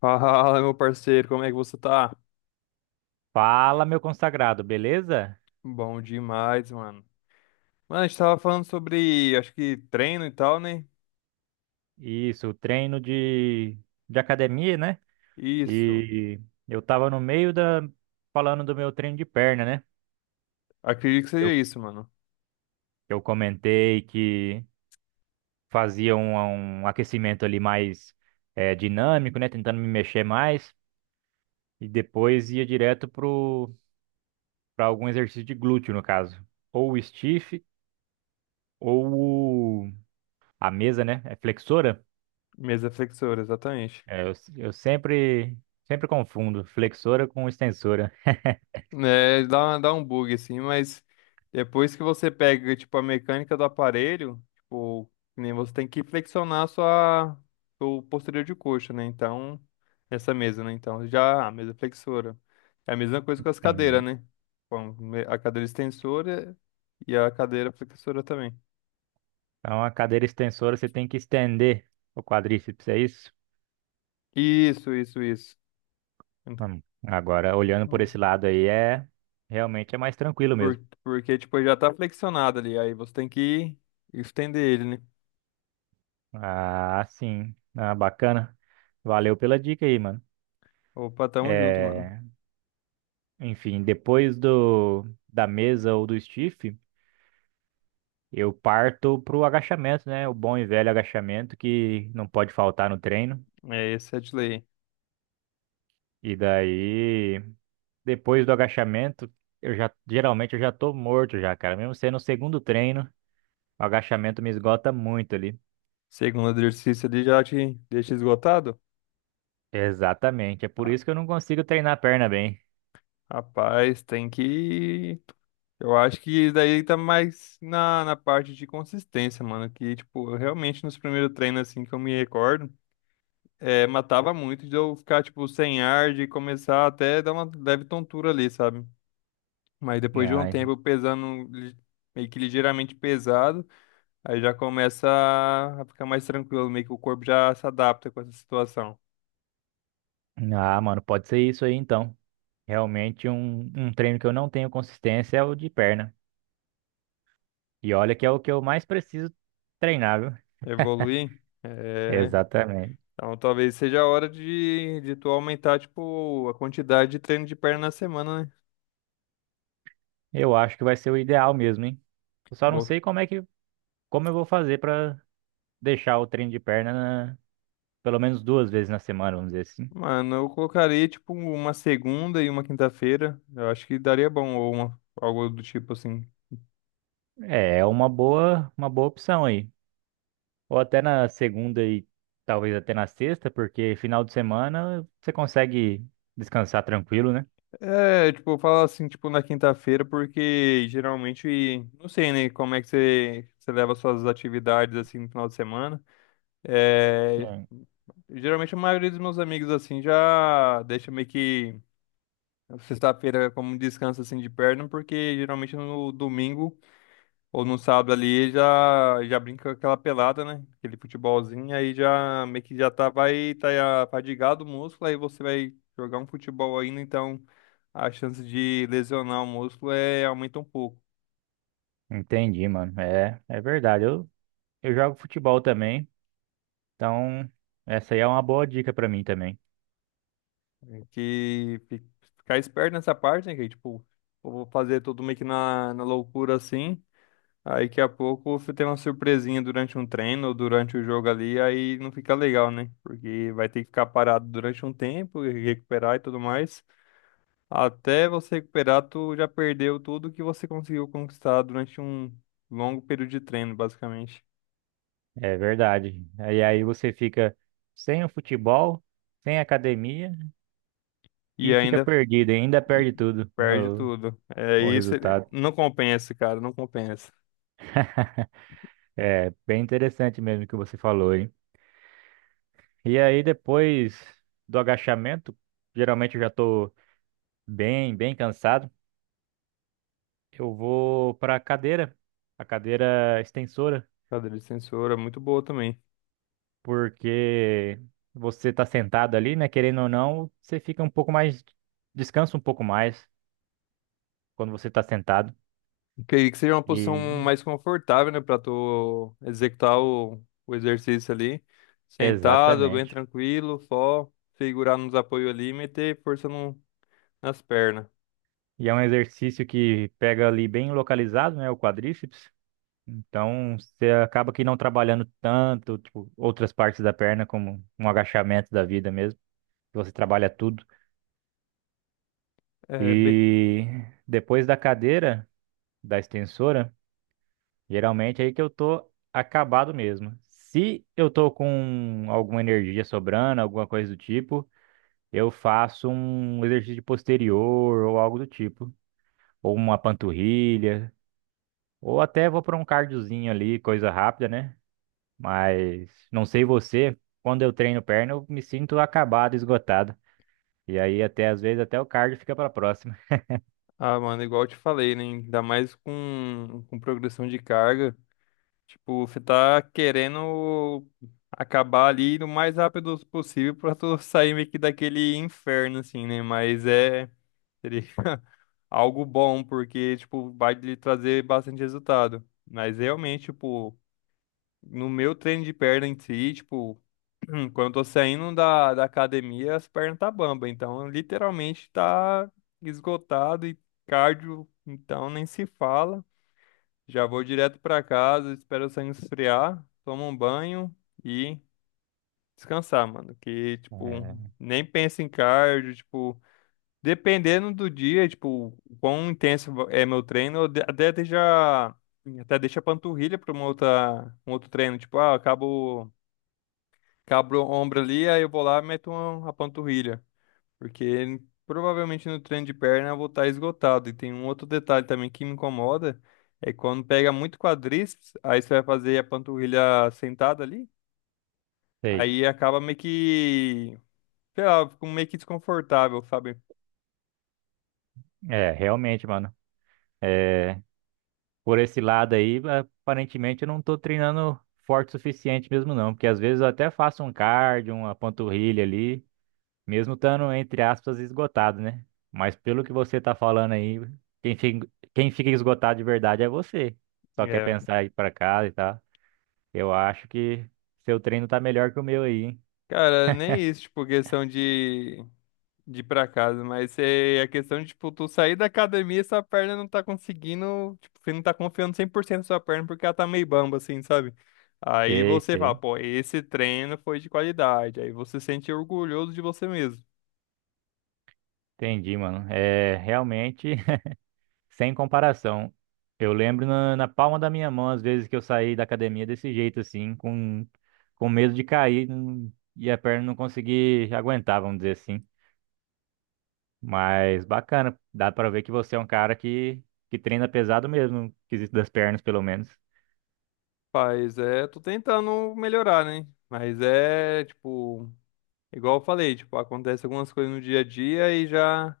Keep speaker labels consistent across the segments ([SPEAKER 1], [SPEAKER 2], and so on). [SPEAKER 1] Fala, meu parceiro, como é que você tá?
[SPEAKER 2] Fala, meu consagrado, beleza?
[SPEAKER 1] Bom demais, mano. Mano, a gente tava falando sobre, acho que treino e tal, né?
[SPEAKER 2] Isso, treino de academia, né?
[SPEAKER 1] Isso.
[SPEAKER 2] E eu tava no meio da falando do meu treino de perna, né?
[SPEAKER 1] Acredito que
[SPEAKER 2] Eu,
[SPEAKER 1] seja isso, mano.
[SPEAKER 2] eu comentei que fazia um aquecimento ali mais dinâmico, né? Tentando me mexer mais e depois ia direto pro para algum exercício de glúteo, no caso, ou o stiff ou o- a mesa, né? É flexora.
[SPEAKER 1] Mesa flexora, exatamente.
[SPEAKER 2] É, eu sempre confundo flexora com extensora.
[SPEAKER 1] É, dá um bug assim, mas depois que você pega, tipo, a mecânica do aparelho, tipo, que nem você tem que flexionar a sua, o posterior de coxa, né? Então, essa mesa, né? Então, já a mesa flexora. É a mesma coisa com as cadeiras,
[SPEAKER 2] Entendi.
[SPEAKER 1] né? Bom, a cadeira extensora e a cadeira flexora também.
[SPEAKER 2] Então, a cadeira extensora você tem que estender o quadríceps, é isso?
[SPEAKER 1] Isso, isso, isso.
[SPEAKER 2] Agora, olhando por
[SPEAKER 1] Hum.
[SPEAKER 2] esse lado aí, realmente é mais tranquilo
[SPEAKER 1] Por,
[SPEAKER 2] mesmo.
[SPEAKER 1] porque, tipo, ele já tá flexionado ali, aí você tem que estender ele, né?
[SPEAKER 2] Ah, sim. Ah, bacana. Valeu pela dica aí, mano.
[SPEAKER 1] Opa, tamo junto, mano.
[SPEAKER 2] É, enfim, depois do da mesa ou do stiff, eu parto pro agachamento, né? O bom e velho agachamento que não pode faltar no treino.
[SPEAKER 1] É, esse é de lei.
[SPEAKER 2] E daí, depois do agachamento, eu já tô morto já, cara. Mesmo sendo o segundo treino, o agachamento me esgota muito ali.
[SPEAKER 1] Segundo exercício ali já te deixa esgotado?
[SPEAKER 2] Exatamente. É por
[SPEAKER 1] Ah,
[SPEAKER 2] isso que eu não consigo treinar a perna bem.
[SPEAKER 1] rapaz, tem que. Eu acho que daí tá mais na parte de consistência, mano. Que, tipo, eu realmente nos primeiros treinos, assim, que eu me recordo, é, matava muito de eu ficar, tipo, sem ar, de começar até dar uma leve tontura ali, sabe? Mas depois de um
[SPEAKER 2] Ai,
[SPEAKER 1] tempo pesando, meio que ligeiramente pesado, aí já começa a ficar mais tranquilo, meio que o corpo já se adapta com essa situação.
[SPEAKER 2] Ah, mano, pode ser isso aí então. Realmente um treino que eu não tenho consistência é o de perna. E olha que é o que eu mais preciso treinar, viu?
[SPEAKER 1] Evoluir. É,
[SPEAKER 2] Exatamente.
[SPEAKER 1] então, talvez seja a hora de tu aumentar, tipo, a quantidade de treino de perna na semana, né?
[SPEAKER 2] Eu acho que vai ser o ideal mesmo, hein? Eu só não
[SPEAKER 1] Bo-
[SPEAKER 2] sei como é que como eu vou fazer pra deixar o treino de perna pelo menos duas vezes na semana, vamos dizer assim.
[SPEAKER 1] Mano, eu colocaria, tipo, uma segunda e uma quinta-feira. Eu acho que daria bom, ou algo do tipo assim.
[SPEAKER 2] É, uma boa opção aí. Ou até na segunda e talvez até na sexta, porque final de semana você consegue descansar tranquilo, né?
[SPEAKER 1] É, tipo, eu falo assim, tipo, na quinta-feira, porque geralmente, não sei, né, como é que você, você leva suas atividades, assim, no final de semana. É,
[SPEAKER 2] Sim.
[SPEAKER 1] geralmente a maioria dos meus amigos, assim, já deixa meio que. Sexta-feira é como um descanso assim de perna, porque geralmente no domingo ou no sábado ali já brinca aquela pelada, né? Aquele futebolzinho, aí já meio que já tá vai tá fadigado o músculo, aí você vai jogar um futebol ainda, então a chance de lesionar o músculo é aumenta um pouco.
[SPEAKER 2] Entendi, mano. É, é verdade. Eu jogo futebol também, então essa aí é uma boa dica pra mim também.
[SPEAKER 1] É que fi- ficar esperto nessa parte, né? Que tipo, eu vou fazer tudo meio que na loucura assim. Aí daqui a pouco você tem uma surpresinha durante um treino ou durante o jogo ali, aí não fica legal, né? Porque vai ter que ficar parado durante um tempo, e recuperar e tudo mais. Até você recuperar, tu já perdeu tudo que você conseguiu conquistar durante um longo período de treino, basicamente.
[SPEAKER 2] É verdade. Aí você fica sem o futebol, sem academia
[SPEAKER 1] E
[SPEAKER 2] e fica
[SPEAKER 1] ainda
[SPEAKER 2] perdido, e ainda
[SPEAKER 1] E
[SPEAKER 2] perde tudo
[SPEAKER 1] perde tudo. É
[SPEAKER 2] o, o
[SPEAKER 1] isso,
[SPEAKER 2] resultado.
[SPEAKER 1] não compensa, cara, não compensa.
[SPEAKER 2] É bem interessante mesmo o que você falou, hein? E aí, depois do agachamento, geralmente eu já tô bem cansado. Eu vou para a cadeira extensora,
[SPEAKER 1] Cadeira de sensor é muito boa também.
[SPEAKER 2] porque você tá sentado ali, né? Querendo ou não, você fica um pouco mais, descansa um pouco mais quando você tá sentado.
[SPEAKER 1] Creio que seja uma posição
[SPEAKER 2] E
[SPEAKER 1] mais confortável, né, para tu executar o exercício ali, sentado, bem
[SPEAKER 2] exatamente.
[SPEAKER 1] tranquilo, só segurar nos apoios ali e meter força no, nas pernas.
[SPEAKER 2] E é um exercício que pega ali bem localizado, né? O quadríceps. Então, você acaba que não trabalhando tanto, tipo, outras partes da perna, como um agachamento da vida mesmo, que você trabalha tudo.
[SPEAKER 1] É bem
[SPEAKER 2] E depois da cadeira, da extensora, geralmente é aí que eu tô acabado mesmo. Se eu tô com alguma energia sobrando, alguma coisa do tipo, eu faço um exercício de posterior ou algo do tipo, ou uma panturrilha, ou até vou para um cardiozinho ali, coisa rápida, né? Mas não sei você, quando eu treino perna, eu me sinto acabado, esgotado. E aí até às vezes até o cardio fica para próxima.
[SPEAKER 1] Ah, mano, igual eu te falei, né? Ainda mais com progressão de carga. Tipo, você tá querendo acabar ali no mais rápido possível pra tu sair meio que daquele inferno, assim, né? Mas seria algo bom, porque, tipo, vai lhe trazer bastante resultado. Mas realmente, tipo, no meu treino de perna em si, tipo, quando eu tô saindo da academia, as pernas tá bamba, então literalmente tá esgotado e cardio, então nem se fala. Já vou direto pra casa, espero o sangue esfriar, tomo um banho e descansar, mano. Que, tipo,
[SPEAKER 2] É,
[SPEAKER 1] nem penso em cardio, tipo, dependendo do dia, tipo, o quão intenso é meu treino, eu até deixa a panturrilha pra uma outra, um outro treino, tipo, ah, acabo. Cabro o ombro ali, aí eu vou lá e meto uma, a panturrilha. Porque provavelmente no treino de perna eu vou estar esgotado. E tem um outro detalhe também que me incomoda, é quando pega muito quadríceps, aí você vai fazer a panturrilha sentada ali,
[SPEAKER 2] sei.
[SPEAKER 1] aí acaba meio que, sei lá, eu fico meio que desconfortável, sabe?
[SPEAKER 2] É, realmente, mano. É, por esse lado aí, aparentemente eu não tô treinando forte o suficiente mesmo não, porque às vezes eu até faço um cardio, uma panturrilha ali, mesmo estando entre aspas esgotado, né? Mas pelo que você tá falando aí, quem fica, quem fica esgotado de verdade é você. Só quer
[SPEAKER 1] É.
[SPEAKER 2] pensar em ir para casa e tal. Eu acho que seu treino tá melhor que o meu aí, hein?
[SPEAKER 1] Cara, nem isso, tipo, questão de ir pra casa, mas é a questão de, tipo, tu sair da academia e sua perna não tá conseguindo, tipo, você não tá confiando 100% na sua perna porque ela tá meio bamba, assim, sabe? Aí
[SPEAKER 2] Sei,
[SPEAKER 1] você fala,
[SPEAKER 2] sei.
[SPEAKER 1] pô, esse treino foi de qualidade, aí você se sente orgulhoso de você mesmo.
[SPEAKER 2] Entendi, mano. É realmente sem comparação. Eu lembro na, palma da minha mão, às vezes que eu saí da academia desse jeito, assim, com medo de cair e a perna não conseguir aguentar, vamos dizer assim. Mas bacana, dá pra ver que você é um cara que treina pesado mesmo, no quesito das pernas, pelo menos.
[SPEAKER 1] Paz, é, tô tentando melhorar, né? Mas é, tipo, igual eu falei, tipo, acontece algumas coisas no dia a dia e já,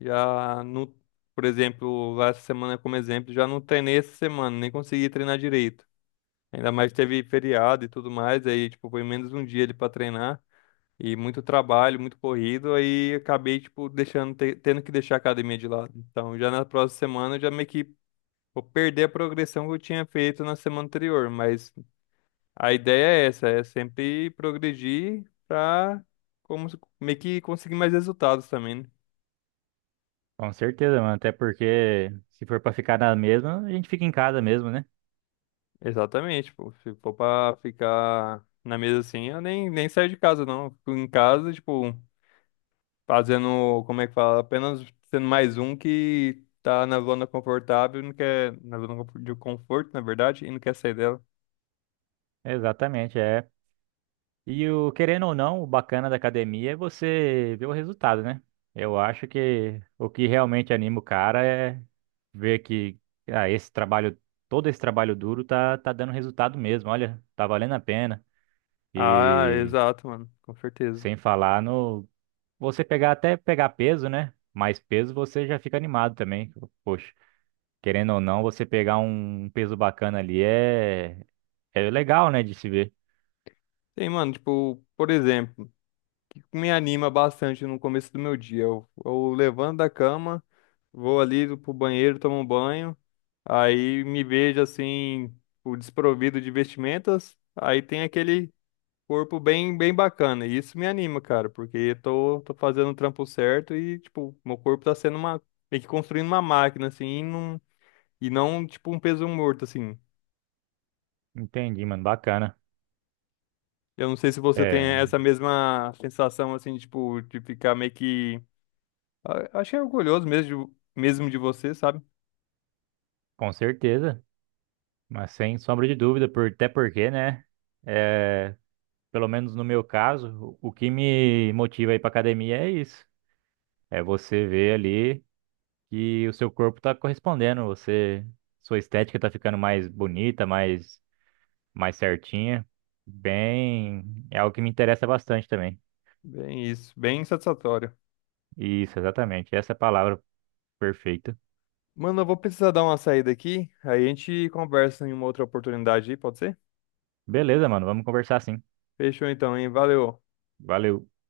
[SPEAKER 1] já no, por exemplo, lá essa semana como exemplo, já não treinei essa semana, nem consegui treinar direito. Ainda mais que teve feriado e tudo mais, aí, tipo, foi menos um dia ali pra treinar. E muito trabalho, muito corrido, aí acabei, tipo, deixando, tendo que deixar a academia de lado. Então, já na próxima semana, eu já meio que vou perder a progressão que eu tinha feito na semana anterior. Mas a ideia é essa, é sempre progredir pra como, se- meio que conseguir mais resultados também, né?
[SPEAKER 2] Com certeza, mano. Até porque se for pra ficar na mesma, a gente fica em casa mesmo, né?
[SPEAKER 1] Exatamente, pô. Se for pra ficar na mesa assim, eu nem saio de casa, não. Fico em casa, tipo. Fazendo, como é que fala? Apenas sendo mais um que tá na zona confortável, e não quer, de conforto, na verdade, e não quer sair dela.
[SPEAKER 2] Exatamente, é. E o querendo ou não, o bacana da academia é você ver o resultado, né? Eu acho que o que realmente anima o cara é ver que ah, esse trabalho, todo esse trabalho duro tá dando resultado mesmo. Olha, tá valendo a pena.
[SPEAKER 1] Ah,
[SPEAKER 2] E
[SPEAKER 1] exato, mano, com certeza.
[SPEAKER 2] sem falar no você pegar até pegar peso, né? Mais peso você já fica animado também. Poxa, querendo ou não, você pegar um peso bacana ali é legal, né, de se ver.
[SPEAKER 1] Tem, mano, tipo, por exemplo, o que me anima bastante no começo do meu dia. Eu levanto da cama, vou ali pro banheiro, tomo um banho, aí me vejo assim, o desprovido de vestimentas. Aí tem aquele corpo bem, bem bacana. E isso me anima, cara, porque eu tô fazendo o trampo certo e, tipo, meu corpo tá sendo uma, meio que construindo uma máquina, assim, e não, tipo, um peso morto, assim.
[SPEAKER 2] Entendi, mano, bacana.
[SPEAKER 1] Eu não sei se você tem
[SPEAKER 2] É,
[SPEAKER 1] essa mesma sensação, assim, tipo, de ficar meio que, achei orgulhoso mesmo, mesmo de você, sabe?
[SPEAKER 2] com certeza. Mas sem sombra de dúvida, por, até porque, né? É, pelo menos no meu caso, o que me motiva a ir para academia é isso. É você ver ali que o seu corpo tá correspondendo, você, sua estética tá ficando mais bonita, mais certinha. Bem, é algo que me interessa bastante também.
[SPEAKER 1] Bem isso, bem satisfatório.
[SPEAKER 2] Isso, exatamente. Essa é a palavra perfeita.
[SPEAKER 1] Mano, eu vou precisar dar uma saída aqui, aí a gente conversa em uma outra oportunidade aí, pode ser?
[SPEAKER 2] Beleza, mano, vamos conversar sim.
[SPEAKER 1] Fechou então, hein? Valeu.
[SPEAKER 2] Valeu.